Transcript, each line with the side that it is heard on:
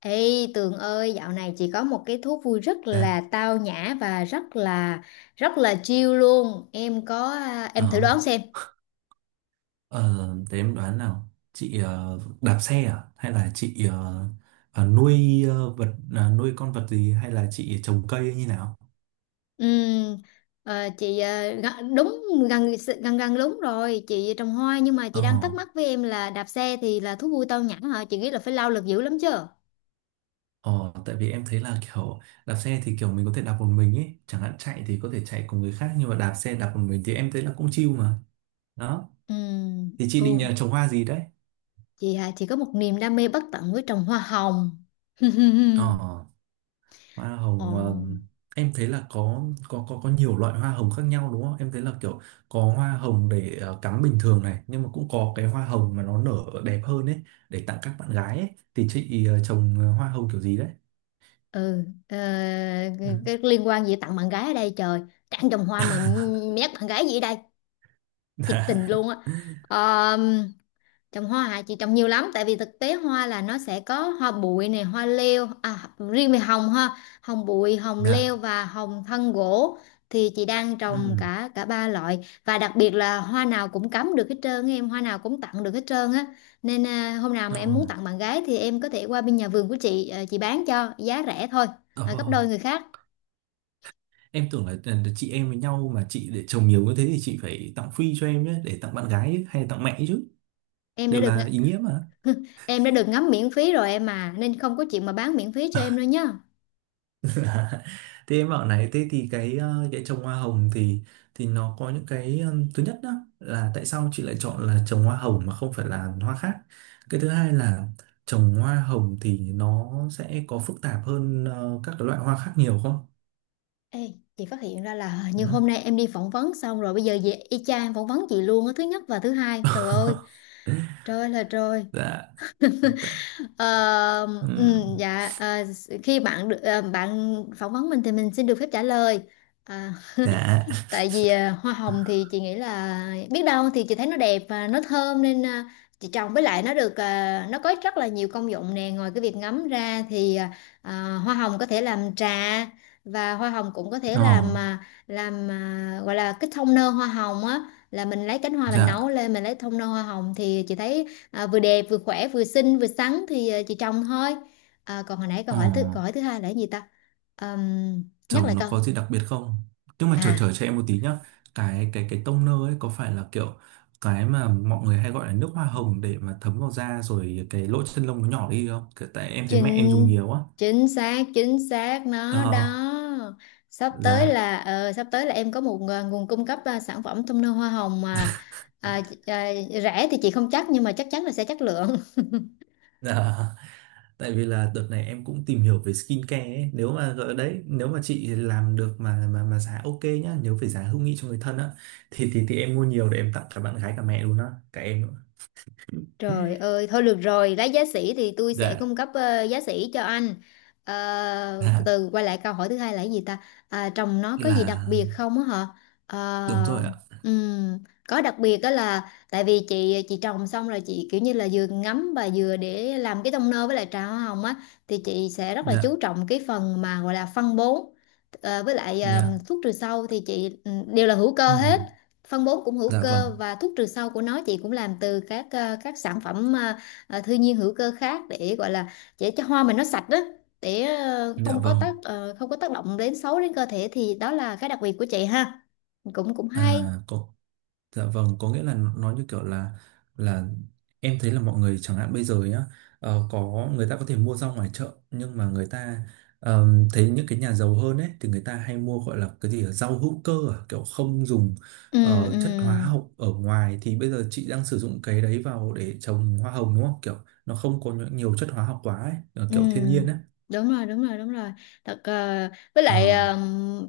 left: Ê Tường ơi, dạo này chị có một cái thú vui rất
right: Dạ,
left: là tao nhã và rất là chill luôn.
right: ờ,
left: Em thử đoán xem.
right: ờ, thế em đoán nào, chị đạp xe à? Hay là chị nuôi con vật gì hay là chị trồng cây hay như nào?
left: Ừm, chị đúng, gần gần gần đúng rồi, chị trồng hoa nhưng mà chị
right: Ờ,
left: đang thắc mắc với em là đạp xe thì là thú vui tao nhã hả? Chị nghĩ là phải lao lực dữ lắm chứ.
right: ờ, Tại vì em thấy là kiểu đạp xe thì kiểu mình có thể đạp một mình ấy, chẳng hạn chạy thì có thể chạy cùng người khác nhưng mà đạp xe đạp một mình thì em thấy là cũng chill mà. Đó,
left: Ừm,
right: thì chị định
left: ừ,
right: trồng hoa gì đấy?
left: chị hả? Chị có một niềm đam mê bất tận với trồng hoa hồng.
right: Ờ. Hoa
left: Ồ.
right: hồng ờ, em thấy là có nhiều loại hoa hồng khác nhau đúng không? Em thấy là kiểu có hoa hồng để cắm bình thường này, nhưng mà cũng có cái hoa hồng mà nó nở đẹp hơn ấy để tặng các bạn gái ấy. Thì chị trồng hoa hồng kiểu gì đấy?
left: ừ ờ,
right: Ừ.
left: cái liên quan gì tặng bạn gái ở đây trời, trồng hoa mà mét bạn gái gì ở đây, thiệt
right: Dạ.
left: tình luôn á. Ờ, Trồng hoa hả? Chị trồng nhiều lắm tại vì thực tế hoa là nó sẽ có hoa bụi này, hoa leo à, riêng về hồng ha, hồng bụi, hồng
right: Dạ.
left: leo và hồng thân gỗ, thì chị đang trồng
right: Ừ.
left: cả cả ba loại, và đặc biệt là hoa nào cũng cắm được hết trơn á em, hoa nào cũng tặng được hết trơn á, nên hôm nào
right: Ờ.
left: mà em muốn tặng bạn gái thì em có thể qua bên nhà vườn của chị, chị bán cho giá rẻ thôi, gấp
right: Ờ.
left: đôi người khác.
right: Em tưởng là chị em với nhau mà chị để trồng nhiều như thế thì chị phải tặng free cho em nhé để tặng bạn gái ấy, hay là tặng mẹ chứ.
left: em đã
right: Đều
left: được ng-
right: là ý nghĩa mà.
left: em đã được ngắm miễn phí rồi em mà, nên không có chuyện mà bán miễn phí cho em đâu nhá.
right: Thế em bảo này, thế thì cái trồng hoa hồng thì nó có những cái thứ nhất đó là tại sao chị lại chọn là trồng hoa hồng mà không phải là hoa khác? Cái thứ hai là trồng hoa hồng thì nó sẽ có phức tạp hơn các cái loại hoa khác nhiều không?
left: Ê, chị phát hiện ra là hình
right: Ừ.
left: như hôm nay em đi phỏng vấn xong rồi bây giờ về y chang em phỏng vấn chị luôn á, thứ nhất và thứ hai. Trời ơi, trời ơi là trời!
right: Dạ. Tại-
left: Ờ, ừ,
right: ừm,
left: dạ, khi bạn được, bạn phỏng vấn mình thì mình xin được phép trả lời. Ờ,
right: Dạ.
left: Tại vì hoa hồng thì chị nghĩ là, biết đâu thì chị thấy nó đẹp và nó thơm, nên chị trồng, với lại nó được, nó có rất là nhiều công dụng nè, ngoài cái việc ngắm ra thì à, hoa hồng có thể làm trà, và hoa hồng cũng có thể
right: Ồ,
left: làm, gọi là cái thông nơ hoa hồng á, là mình lấy cánh hoa mình
right: dạ.
left: nấu lên mình lấy thông nơ hoa hồng, thì chị thấy vừa đẹp vừa khỏe vừa xinh vừa sắn, thì chị trồng thôi. À, còn hồi nãy
right: Ồ.
left: câu hỏi thứ hai là cái gì ta? Ờm, Nhắc
right: Chồng
left: lại
right: nó
left: câu.
right: có gì đặc biệt không? Nhưng mà chờ
left: À,
right: chờ cho em một tí nhá. Cái toner ấy có phải là kiểu cái mà mọi người hay gọi là nước hoa hồng để mà thấm vào da rồi cái lỗ chân lông nó nhỏ đi không? Kiểu, tại em thấy mẹ em dùng
left: chính
right: nhiều á.
left: chính xác, chính xác nó
right: Ờ,
left: đó. sắp tới
right: dạ.
left: là ờ, sắp tới là em có một, nguồn cung cấp, sản phẩm toner hoa hồng mà, à, à, rẻ thì chị không chắc nhưng mà chắc chắn là sẽ chất lượng.
right: Dạ, tại vì là đợt này em cũng tìm hiểu về skincare ấy. Nếu mà gọi đấy, nếu mà chị làm được mà giá ok nhá, nếu phải giá hữu nghị cho người thân á thì em mua nhiều để em tặng cả bạn gái cả mẹ luôn á, cả em nữa.
left: Trời ơi, thôi được rồi, lát giá sỉ thì tôi sẽ
right: Dạ,
left: cung cấp giá sỉ cho anh. Ờ, Từ
right: dạ
left: từ quay lại câu hỏi thứ hai là cái gì ta? À, trồng nó có gì đặc
right: là
left: biệt không á hả? Ờ,
right: đúng rồi ạ.
left: ừm, có đặc biệt đó là tại vì chị trồng xong rồi, chị kiểu như là vừa ngắm và vừa để làm cái tông nơ với lại trà hoa hồng á, thì chị sẽ rất là
right: Dạ.
left: chú trọng cái phần mà gọi là phân bón, với lại
right: Dạ,
left: thuốc trừ sâu thì chị đều là hữu
right: ừ,
left: cơ hết. Phân bón cũng hữu
right: dạ
left: cơ,
right: vâng,
left: và thuốc trừ sâu của nó chị cũng làm từ các sản phẩm thiên nhiên hữu cơ khác, để gọi là để cho hoa mình nó sạch đó, để
right: dạ vâng,
left: không có tác động đến xấu đến cơ thể. Thì đó là cái đặc biệt của chị ha, cũng cũng hay.
right: à, có, dạ vâng, có nghĩa là nó như kiểu là là em thấy là mọi người chẳng hạn bây giờ nhá, có người ta có thể mua rau ngoài chợ nhưng mà người ta thấy những cái nhà giàu hơn ấy thì người ta hay mua gọi là cái gì ở rau hữu cơ à, kiểu không dùng
left: Ừ, ừ,
right: chất hóa học ở ngoài thì bây giờ chị đang sử dụng cái đấy vào để trồng hoa hồng đúng không? Kiểu nó không có nhiều chất hóa học quá ấy,
left: ừ,
right: kiểu thiên nhiên ấy.
left: đúng rồi, đúng rồi, đúng rồi. Thật với
right: Ờ,
left: lại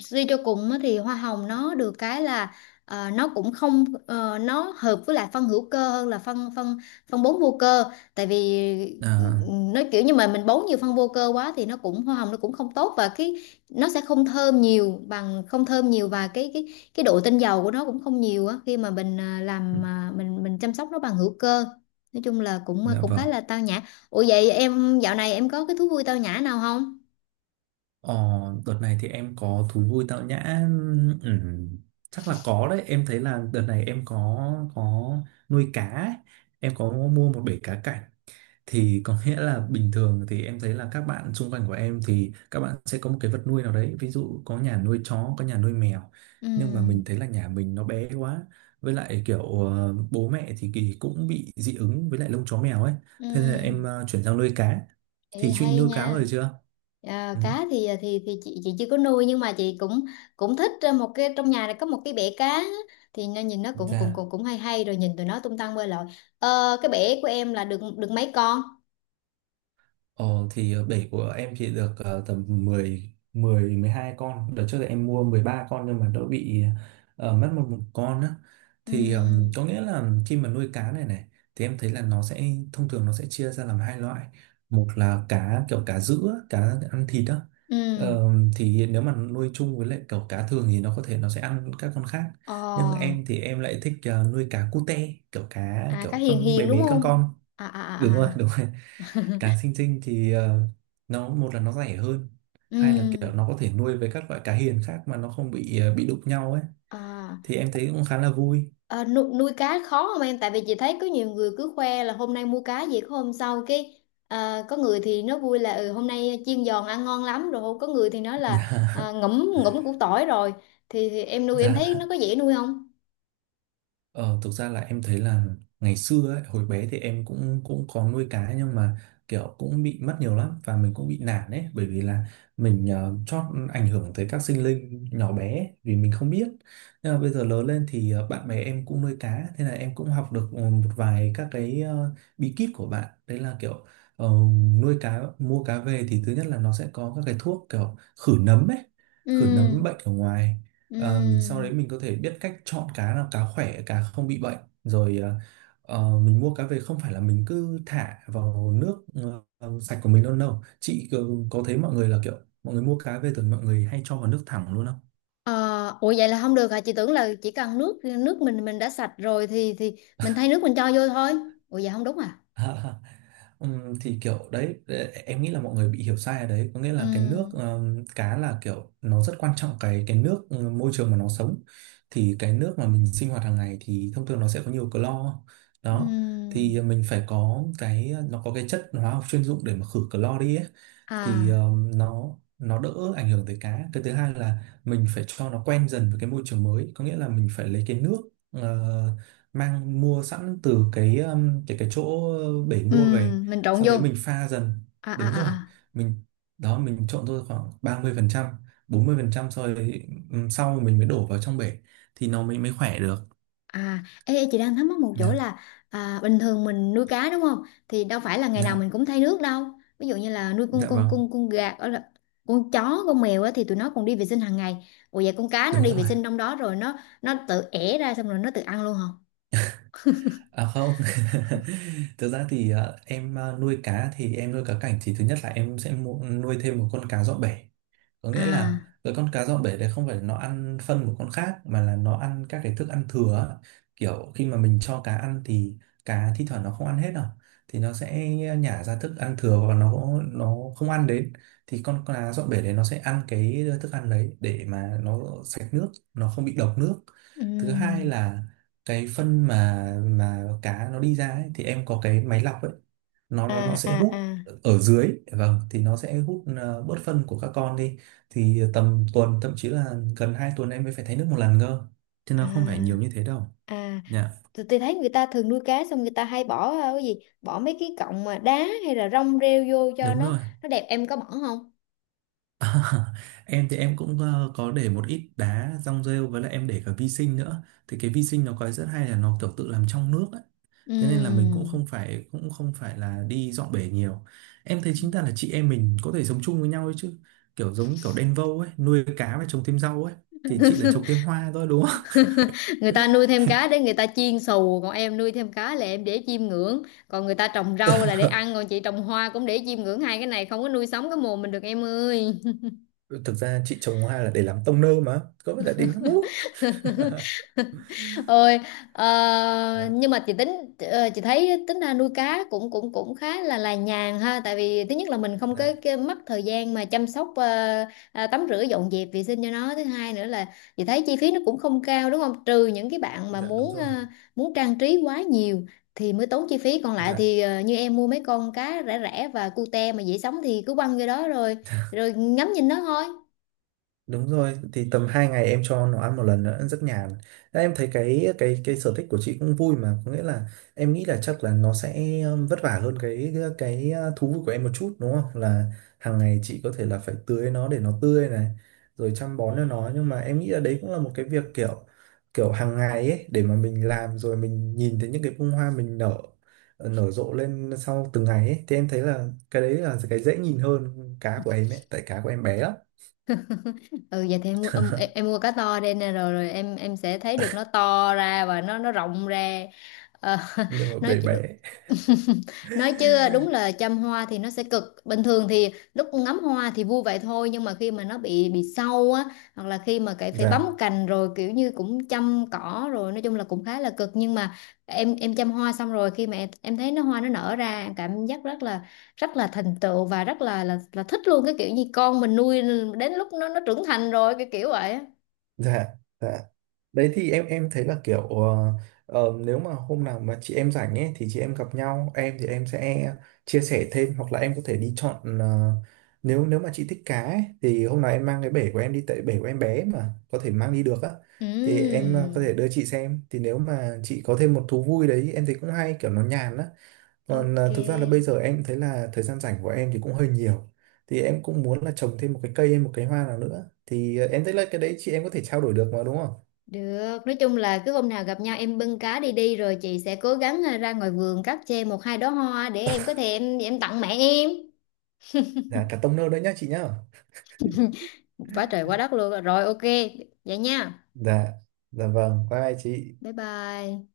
left: suy cho cùng á, thì hoa hồng nó được cái là, ờ, nó cũng không ờ, nó hợp với lại phân hữu cơ hơn là phân phân phân bón vô cơ. Tại vì
right: à,
left: nó kiểu như mà mình bón nhiều phân vô cơ quá thì nó cũng hoa hồng nó cũng không tốt, và cái nó sẽ không thơm nhiều, bằng không thơm nhiều, và cái độ tinh dầu của nó cũng không nhiều á, khi mà mình ờ,
right: ừ.
left: làm ờ, mình chăm sóc nó bằng hữu cơ. Nói chung là cũng
right: Dạ
left: cũng
right: vâng.
left: khá là tao nhã. Ủa vậy em dạo này em có cái thú vui tao nhã nào không?
right: Ờ, Đợt này thì em có thú vui tạo nhã ừm, chắc là có đấy em thấy là đợt này em có nuôi cá ấy. Em có mua một bể cá cảnh thì có nghĩa là bình thường thì em thấy là các bạn xung quanh của em thì các bạn sẽ có một cái vật nuôi nào đấy ví dụ có nhà nuôi chó có nhà nuôi mèo
left: Ừ,
right: nhưng mà mình thấy là nhà mình nó bé quá với lại kiểu bố mẹ thì kỳ cũng bị dị ứng với lại lông chó mèo ấy thế nên là em
left: ừ,
right: chuyển sang nuôi cá, thì
left: Ê,
right: chuyện
left: hay
right: nuôi cá rồi
left: nha.
right: chưa.
left: À,
right: Ừ.
left: cá thì chị chưa có nuôi nhưng mà chị cũng cũng thích một cái trong nhà này có một cái bể cá á. Thì nó nhìn nó cũng cũng
right: Dạ.
left: cũng cũng hay hay, rồi nhìn tụi nó tung tăng bơi lội. Ờ, cái bể của em là được được mấy con?
right: Ờ, thì bể của em chỉ được tầm 10 10 12 con. Đợt trước thì em mua 13 con nhưng mà đỡ bị mất một con á.
left: Ừ,
right: Thì có nghĩa là khi mà nuôi cá này này thì em thấy là nó sẽ thông thường nó sẽ chia ra làm 2 loại. Một là cá kiểu cá sữa, cá ăn thịt á.
left: ừ,
right: Ờ, thì nếu mà nuôi chung với lại kiểu cá thường thì nó có thể nó sẽ ăn các con khác. Nhưng
left: ờ,
right: em thì em lại thích nuôi cá cute, kiểu cá
left: à, cá
right: kiểu
left: hiền
right: con bé
left: hiền đúng
right: bé con
left: không?
right: con.
left: À, à à,
right: Đúng rồi, đúng rồi
left: à.
right: cá sinh tinh thì nó một là nó rẻ hơn hai là
left: Ừ,
right: kiểu nó có thể nuôi với các loại cá hiền khác mà nó không bị bị đụng nhau ấy
left: à.
right: thì em thấy cũng khá là vui.
left: Ờ, nuôi cá khó không em? Tại vì chị thấy có nhiều người cứ khoe là hôm nay mua cá gì, có hôm sau cái, có người thì nó vui là, hôm nay chiên giòn ăn ngon lắm rồi, không có, người thì nói là, ngẫm ngẫm củ tỏi rồi. Thì em nuôi em thấy nó
right: Dạ.
left: có dễ nuôi không?
right: Ờ, Thực ra là em thấy là ngày xưa ấy, hồi bé thì em cũng cũng có nuôi cá nhưng mà kiểu cũng bị mất nhiều lắm và mình cũng bị nản ấy bởi vì là mình chót ảnh hưởng tới các sinh linh nhỏ bé ấy, vì mình không biết nhưng mà bây giờ lớn lên thì bạn bè em cũng nuôi cá thế là em cũng học được một vài các cái bí kíp của bạn đấy là kiểu ờ, nuôi cá mua cá về thì thứ nhất là nó sẽ có các cái thuốc kiểu khử nấm ấy, khử
left: Ừ,
right: nấm bệnh ở ngoài. Mình sau
left: ừ.
right: đấy mình có thể biết cách chọn cá nào cá khỏe cá không bị bệnh rồi mình mua cá về không phải là mình cứ thả vào nước sạch của mình đâu. Đâu chị có thấy mọi người là kiểu mọi người mua cá về thường mọi người hay cho vào nước thẳng luôn không?
left: Ờ, Ủa vậy là không được hả? Chị tưởng là chỉ cần nước nước mình đã sạch rồi thì mình thay nước mình cho vô thôi. Ủa vậy không đúng à?
right: Thì kiểu đấy em nghĩ là mọi người bị hiểu sai ở đấy có nghĩa
left: Ừ,
right: là cái nước cá là kiểu nó rất quan trọng cái nước, môi trường mà nó sống, thì cái nước mà mình sinh hoạt hàng ngày thì thông thường nó sẽ có nhiều clo đó
left: ừ.
right: thì mình phải có cái, nó có cái chất hóa học chuyên dụng để mà khử clo đi ấy. Thì
left: À,
right: nó đỡ ảnh hưởng tới cá, cái thứ hai là mình phải cho nó quen dần với cái môi trường mới có nghĩa là mình phải lấy cái nước ờ, mang mua sẵn từ cái cái chỗ bể
left: ừ,
right: mua về
left: mình trộn
right: sau
left: vô.
right: đấy mình pha dần,
left: À, à,
right: đúng rồi
left: à. À.
right: mình đó mình trộn thôi khoảng 30% 40% sau đấy sau mình mới đổ vào trong bể thì nó mới mới khỏe được.
left: À, ê, ê, chị đang thắc mắc một chỗ
right: Dạ
left: là, bình thường mình nuôi cá đúng không? Thì đâu phải là ngày nào
right: dạ
left: mình cũng thay nước đâu. Ví dụ như là nuôi con
right: dạ
left: con
right: vâng
left: con con gà, ở là con chó, con mèo á, thì tụi nó còn đi vệ sinh hàng ngày. Ủa vậy con cá nó
right: đúng
left: đi vệ
right: rồi.
left: sinh trong đó rồi nó tự ẻ ra, xong rồi nó tự ăn luôn hả?
right: À không. Thực ra thì em nuôi cá thì em nuôi cá cảnh thì thứ nhất là em sẽ mua, nuôi thêm một con cá dọn bể có
left: À.
right: nghĩa là cái con cá dọn bể đấy không phải nó ăn phân của con khác mà là nó ăn các cái thức ăn thừa á. Kiểu khi mà mình cho cá ăn thì cá thi thoảng nó không ăn hết đâu thì nó sẽ nhả ra thức ăn thừa và nó không ăn đến thì con cá dọn bể đấy nó sẽ ăn cái thức ăn đấy để mà nó sạch nước, nó không bị độc nước. Thứ hai
left: Ừm,
right: là cái phân mà cá nó đi ra ấy, thì em có cái máy lọc ấy, nó
left: à
right: nó nó sẽ
left: à
right: hút
left: à
right: ở dưới, vâng thì nó sẽ hút bớt phân của các con đi thì tầm tuần thậm chí là gần 2 tuần em mới phải thay nước một lần cơ chứ nó không phải nhiều
left: à
right: như thế đâu.
left: à
right: Dạ.
left: tôi thấy người ta thường nuôi cá xong người ta hay bỏ, cái gì, bỏ mấy cái cọng mà đá hay là rong rêu vô cho
right: Đúng
left: nó
right: rồi.
left: nó đẹp, em có bỏ không?
right: Em thì em cũng có để một ít đá rong rêu với lại em để cả vi sinh nữa thì cái vi sinh nó có rất hay là nó kiểu tự làm trong nước ấy. Thế nên là mình cũng
left: Ừm.
right: không phải cũng không phải là đi dọn bể nhiều. Em thấy chính ta là chị em mình có thể sống chung với nhau ấy chứ, kiểu giống như kiểu đen vâu ấy nuôi cá và trồng thêm rau ấy, thì chị là trồng thêm hoa thôi đúng không?
left: Người ta nuôi thêm cá để người ta chiên xù, còn em nuôi thêm cá là em để chiêm ngưỡng, còn người ta trồng rau là để ăn, còn chị trồng hoa cũng để chiêm ngưỡng, hai cái này không có nuôi sống cái mồm mình được em ơi.
right: Thực ra chị trồng hoa là để làm tông nơ mà, có phải là đỉnh lắm không?
left: Ôi.
right: Dạ
left: Nhưng mà chị thấy tính ra nuôi cá cũng cũng cũng khá là nhàn ha, tại vì thứ nhất là mình không có
right: dạ
left: cái mất thời gian mà chăm sóc, tắm rửa dọn dẹp vệ sinh cho nó. Thứ hai nữa là chị thấy chi phí nó cũng không cao đúng không, trừ những cái bạn mà
right: dạ đúng
left: muốn
right: rồi.
left: ờ, muốn trang trí quá nhiều thì mới tốn chi phí, còn lại
right: Dạ.
left: thì như em mua mấy con cá rẻ rẻ và cute mà dễ sống thì cứ quăng vô đó, rồi rồi ngắm nhìn nó thôi.
right: Đúng rồi, thì tầm 2 ngày em cho nó ăn một lần nữa, rất nhàn. Đấy, em thấy cái sở thích của chị cũng vui mà, có nghĩa là em nghĩ là chắc là nó sẽ vất vả hơn cái thú vui của em một chút đúng không? Là hàng ngày chị có thể là phải tưới nó để nó tươi này, rồi chăm bón cho nó, nhưng mà em nghĩ là đấy cũng là một cái việc kiểu kiểu hàng ngày ấy để mà mình làm rồi mình nhìn thấy những cái bông hoa mình nở rộ lên sau từng ngày ấy thì em thấy là cái đấy là cái dễ nhìn hơn cá của em ấy, tại cá của em bé lắm.
left: Ừ Vậy thì em mua cá to đây nè, rồi rồi em sẽ thấy được nó to ra và nó rộng ra. Ờ,
right: Nhưng mà
left: nói
right: bé bé.
left: nói chứ đúng là chăm hoa thì nó sẽ cực, bình thường thì lúc ngắm hoa thì vui vậy thôi, nhưng mà khi mà nó bị sâu á, hoặc là khi mà cái phải
right: Dạ.
left: bấm cành rồi kiểu như cũng chăm cỏ rồi, nói chung là cũng khá là cực, nhưng mà em chăm hoa xong rồi khi mà em thấy nó hoa nó nở ra, em cảm giác rất là thành tựu, và rất là là thích luôn cái kiểu như con mình nuôi đến lúc nó trưởng thành rồi cái kiểu vậy á.
right: Dạ. Dạ. Đấy thì em thấy là kiểu nếu mà hôm nào mà chị em rảnh ấy thì chị em gặp nhau em thì em sẽ chia sẻ thêm hoặc là em có thể đi chọn nếu nếu mà chị thích cá ấy, thì hôm nào em mang cái bể của em đi tại bể của em bé mà có thể mang đi được á thì em có thể
left: Ừm,
right: đưa chị xem thì nếu mà chị có thêm một thú vui đấy em thấy cũng hay kiểu nó nhàn á. Còn
left: ok.
right: à, thực ra là bây giờ em thấy là thời gian rảnh của em thì cũng hơi nhiều. Thì em cũng muốn là trồng thêm một cái cây hay một cái hoa nào nữa. Thì à, em thấy là cái đấy chị em có thể trao đổi được mà đúng không?
left: Được, nói chung là cứ hôm nào gặp nhau em bưng cá đi đi, rồi chị sẽ cố gắng ra ngoài vườn cắt chê một hai đóa hoa để em có thể em tặng mẹ em.
right: Dạ, cả tông nơ đấy nhá chị nhá.
left: Quá trời quá đất luôn. Rồi ok, vậy nha.
right: Dạ, dạ vâng, bye bye chị.
left: Bye bye.